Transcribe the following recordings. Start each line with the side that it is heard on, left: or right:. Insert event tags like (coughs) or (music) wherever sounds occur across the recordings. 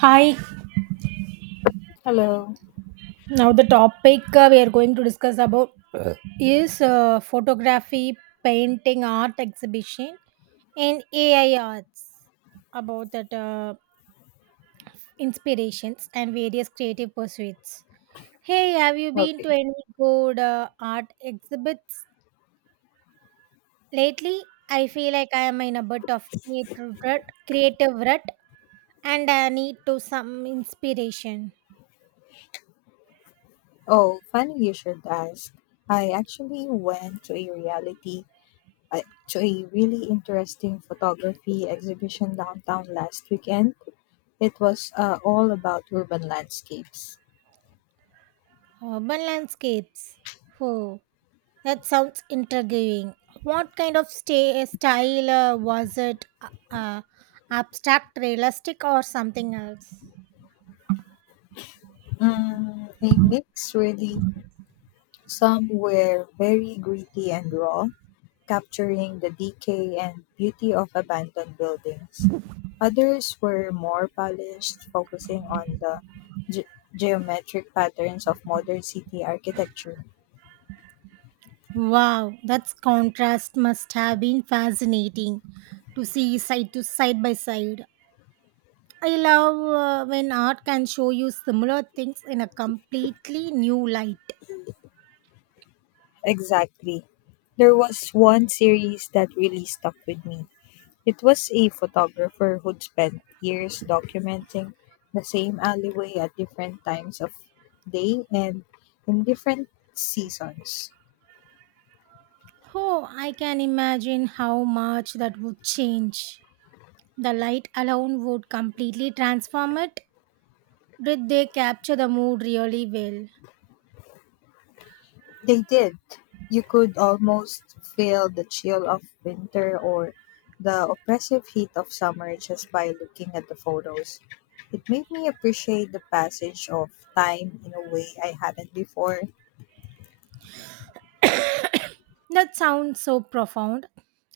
right: Hi,
left: Hello.
right: now the topic we are going to discuss about is photography, painting, art exhibition, and AI arts about that inspirations and various creative pursuits. Hey, have you been
left: Okay.
right: to any good art exhibits lately? I feel like I am in a bit of creative rut and I need to some inspiration.
left: Oh, funny you should ask. I actually went to a uh, to a really interesting photography exhibition downtown last weekend. It was all about urban landscapes.
right: Urban landscapes. Oh. That sounds intriguing. What kind of sta style was it? Abstract, realistic, or something else?
left: A mix, really. Some were very gritty and raw, capturing the decay and beauty of abandoned buildings. Others were more polished, focusing on the ge- geometric patterns of modern city architecture.
right: Wow, that contrast must have been fascinating to see side by side. I love when art can show you similar things in a completely new light.
left: Exactly. There was one series that really stuck with me. It was a photographer who'd spent years documenting the same alleyway at different times of day and in different seasons.
right: Oh, I can imagine how much that would change. The light alone would completely transform it. Did they capture the mood really well?
left: They did. You could almost feel the chill of winter or the oppressive heat of summer just by looking at the photos. It made me appreciate the passage of time in a way I hadn't before.
right: (coughs) That sounds so profound.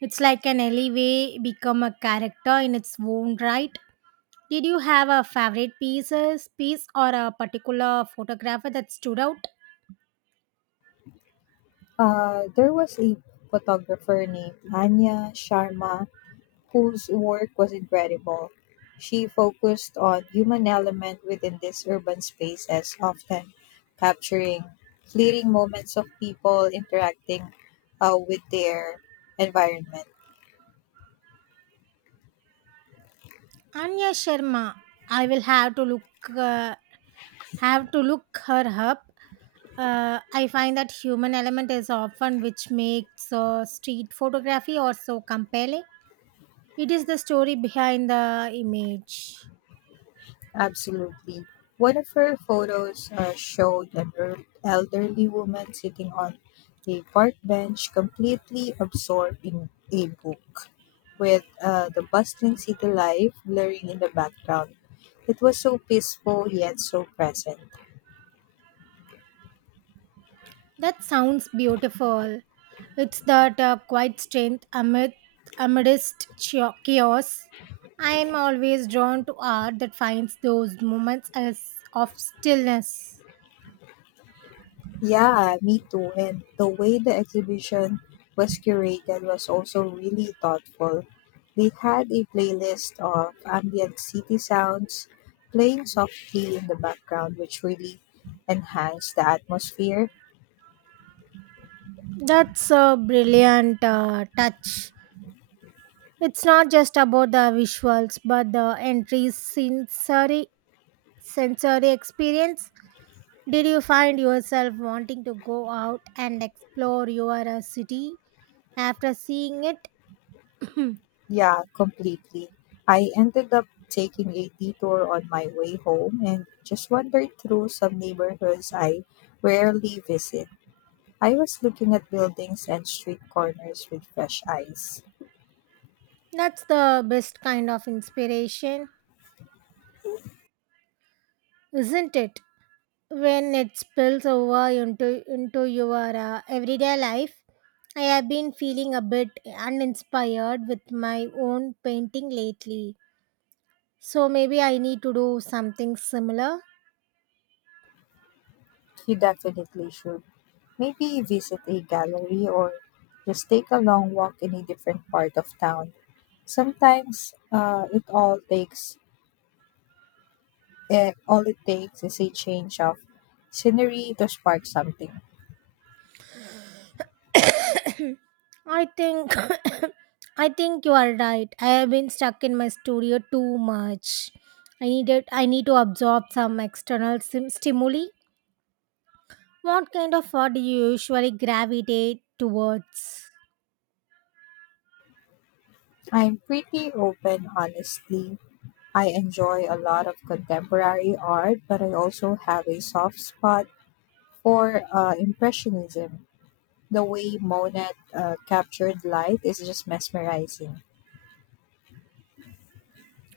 right: It's like an alleyway become a character in its own right. Did you have a piece or a particular photographer that stood out?
left: There was a photographer named Anya Sharma whose work was incredible. She focused on human element within these urban spaces, often capturing fleeting moments of people interacting with their environment.
right: Anya Sharma. I will have to uh, look her up. I find that human element is often which makes street photography or so compelling. It is the story behind the image.
left: Absolutely. One of her photos showed an elderly woman sitting on a park bench, completely absorbed in a book, with the bustling city life blurring in the background. It was so peaceful yet so present.
right: That sounds beautiful. It's that quiet strength amidst chaos. I am always drawn to art that finds those moments as of stillness.
left: Yeah, me too. And the way the exhibition was curated was also really thoughtful. They had a playlist of ambient city sounds playing softly in the background, which really enhanced the atmosphere.
right: That's a brilliant touch. It's not just about the visuals, but the entries sensory experience. Did you find yourself wanting to go out and explore your city after seeing it? (clears throat)
left: Yeah, completely. I ended up taking a detour on my way home and just wandered through some neighborhoods I rarely visit. I was looking at buildings and street corners with fresh eyes.
right: That's the best kind of inspiration, isn't it? When it spills over into your everyday life. I have been feeling a bit uninspired with my own painting lately. So maybe I need to do something similar.
left: You definitely should. Maybe visit a gallery or just take a long walk in a different part of town. Sometimes it all takes eh, all it takes is a change of scenery to spark something.
right: I think (coughs) I think you are right. I have been stuck in my studio too much. I need to absorb some external stimuli. What kind of art do you usually gravitate towards?
left: I'm pretty open, honestly. I enjoy a lot of contemporary art, but I also have a soft spot for impressionism. The way Monet captured light is just mesmerizing.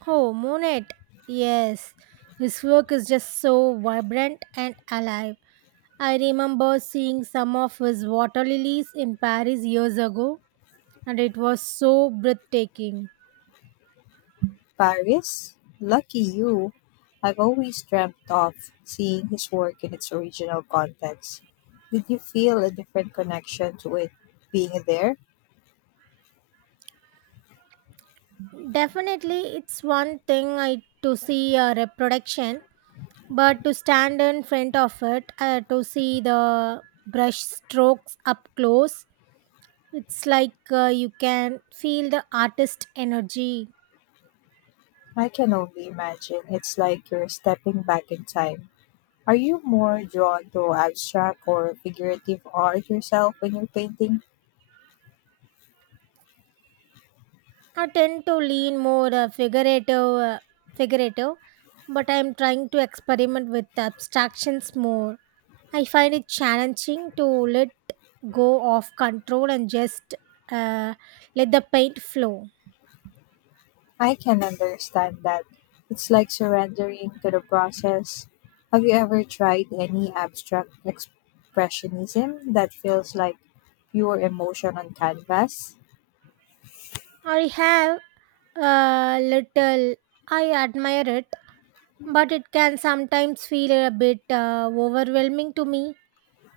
right: Oh, Monet. Yes. His work is just so vibrant and alive. I remember seeing some of his water lilies in Paris years ago and it was so breathtaking.
left: Paris? Lucky you! I've always dreamt of seeing his work in its original context. Did you feel a different connection to it being there?
right: Definitely, it's to see a reproduction, but to stand in front of it, to see the brush strokes up close, it's like you can feel the artist energy.
left: I can only imagine. It's like you're stepping back in time. Are you more drawn to abstract or figurative art yourself when you're painting?
right: I tend to lean more uh, figurative, but I'm trying to experiment with abstractions more. I find it challenging to let go of control and just uh, let the paint flow.
left: I can understand that. It's like surrendering to the process. Have you ever tried any abstract expressionism that feels like pure emotion on canvas?
right: I have a little. I admire it, but it can sometimes feel a bit overwhelming to me,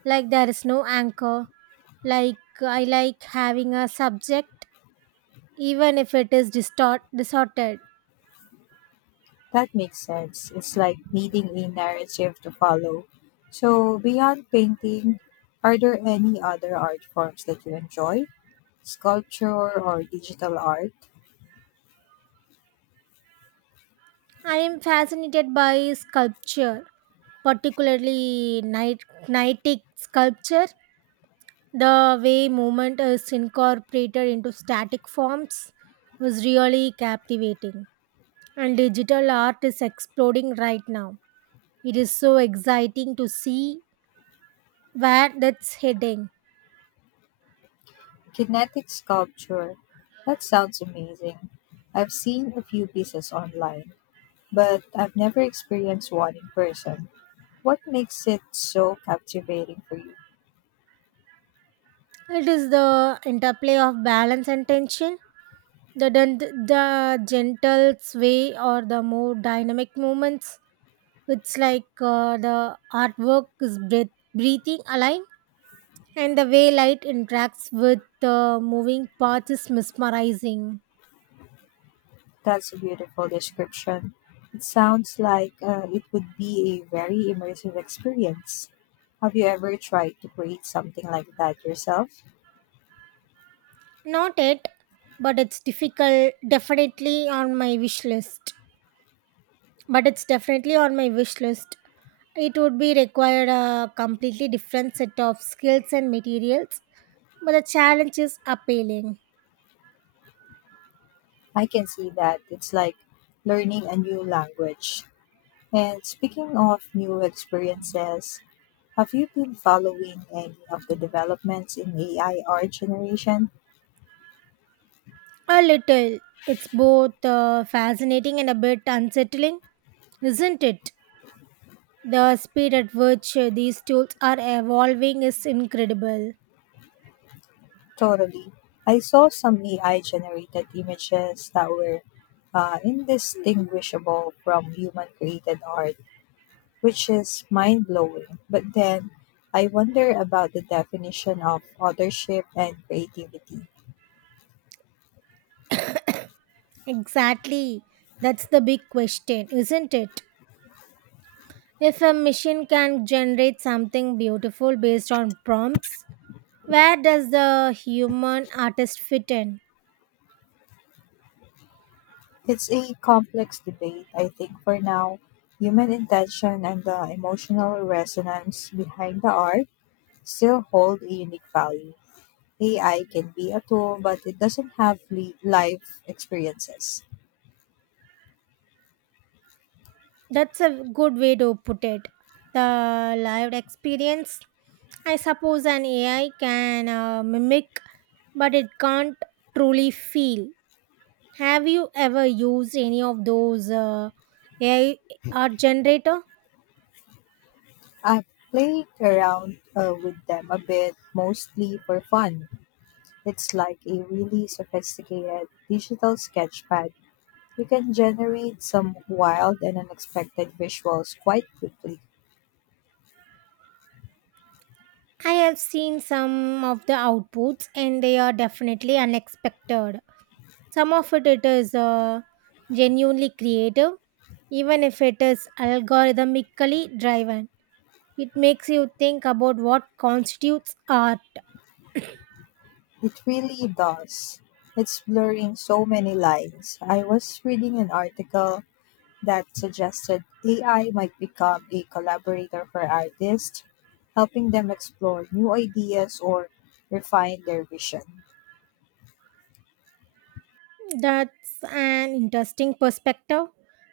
right: like there is no anchor. Like I like having a subject, even if it is distorted.
left: That makes sense. It's like needing a narrative to follow. So, beyond painting, are there any other art forms that you enjoy? Sculpture or digital art?
right: I am fascinated by sculpture, particularly nightic sculpture. The way movement is incorporated into static forms was really captivating. And digital art is exploding right now. It is so exciting to see where that's heading.
left: Kinetic sculpture. That sounds amazing. I've seen a few pieces online, but I've never experienced one in person. What makes it so captivating for you?
right: It is the interplay of balance and tension. The gentle sway or the more dynamic movements. It's like the artwork is breathing alive, and the way light interacts with the moving parts is mesmerizing.
left: That's a beautiful description. It sounds like it would be a very immersive experience. Have you ever tried to create something like that yourself?
right: Not it, but it's difficult, definitely on my wish list. But it's definitely on my wish list. It would be required a completely different set of skills and materials, but the challenge is appealing.
left: I can see that. It's like learning a new language. And speaking of new experiences, have you been following any of the developments in AI art generation?
right: A little. It's both fascinating and a bit unsettling, isn't it? The speed at which these tools are evolving is incredible.
left: Totally. I saw some AI generated images that were indistinguishable from human created art, which is mind blowing. But then I wonder about the definition of authorship and creativity.
right: Exactly, that's the big question, isn't it? If a machine can generate something beautiful based on prompts, where does the human artist fit in?
left: It's a complex debate, I think, for now. Human intention and the emotional resonance behind the art still hold a unique value. AI can be a tool, but it doesn't have life experiences.
right: That's a good way to put it. The lived experience, I suppose, an AI can mimic, but it can't truly feel. Have you ever used any of those AI art generator?
left: I play around with them a bit, mostly for fun. It's like a really sophisticated digital sketchpad. You can generate some wild and unexpected visuals quite quickly.
right: I have seen some of the outputs, and they are definitely unexpected. Some of it, it is genuinely creative, even if it is algorithmically driven. It makes you think about what constitutes art.
left: It really does. It's blurring so many lines. I was reading an article that suggested AI might become a collaborator for artists, helping them explore new ideas or refine their vision.
right: That's an interesting perspective.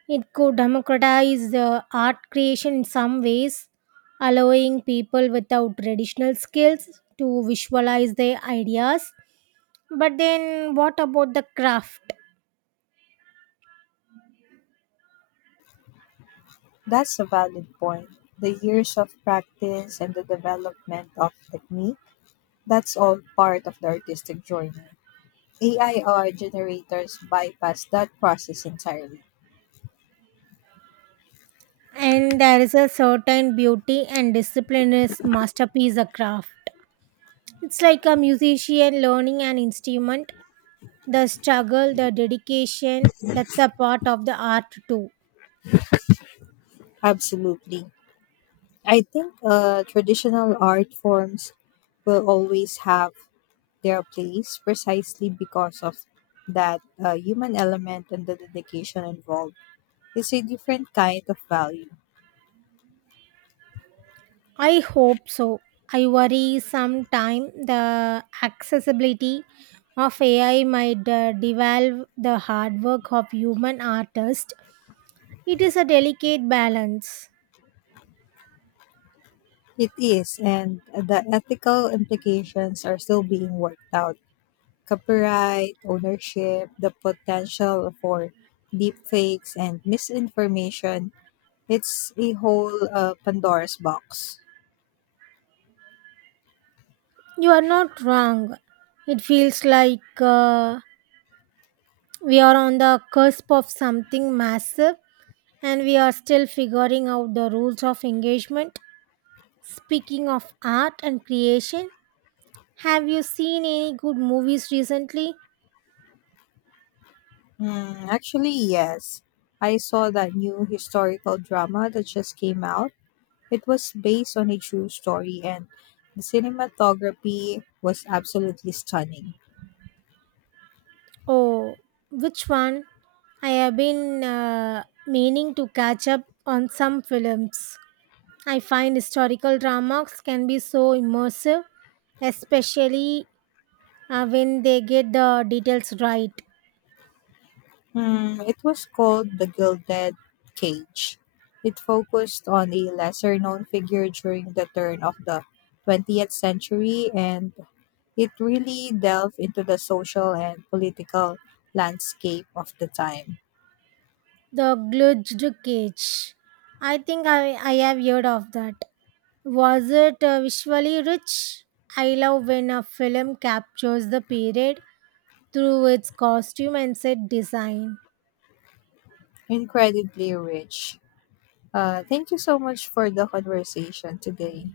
right: It could democratize the art creation in some ways, allowing people without traditional skills to visualize their ideas. But then, what about the craft?
left: That's a valid point. The years of practice and the development of technique, that's all part of the artistic journey. AIR generators bypass that process entirely.
right: And there is a certain beauty and discipline is masterpiece a craft. It's like a musician learning an instrument, the struggle, the dedication, that's a part of the art too.
left: Absolutely. I think traditional art forms will always have their place precisely because of that human element and the dedication involved. It's a different kind of value.
right: I hope so. I worry sometime the accessibility of ai might devalve the hard work of human artists. It is a delicate balance.
left: It is, and the ethical implications are still being worked out. Copyright, ownership, the potential for deepfakes and misinformation. It's a whole Pandora's box.
right: You are not wrong. It feels like we are on the cusp of something massive, and we are still figuring out the rules of engagement. Speaking of art and creation, have you seen any good movies recently?
left: Hmm, actually, yes. I saw that new historical drama that just came out. It was based on a true story, and the cinematography was absolutely stunning.
right: Oh, which one? I have been meaning to catch up on some films. I find historical dramas can be so immersive, especially when they get the details right.
left: Hmm, it was called The Gilded Cage. It focused on a lesser known figure during the turn of the 20th century and it really delved into the social and political landscape of the time.
right: The Gludged Cage. I have heard of that. Was it visually rich? I love when a film captures the period through its costume and set design.
left: Incredibly rich. Thank you so much for the conversation today.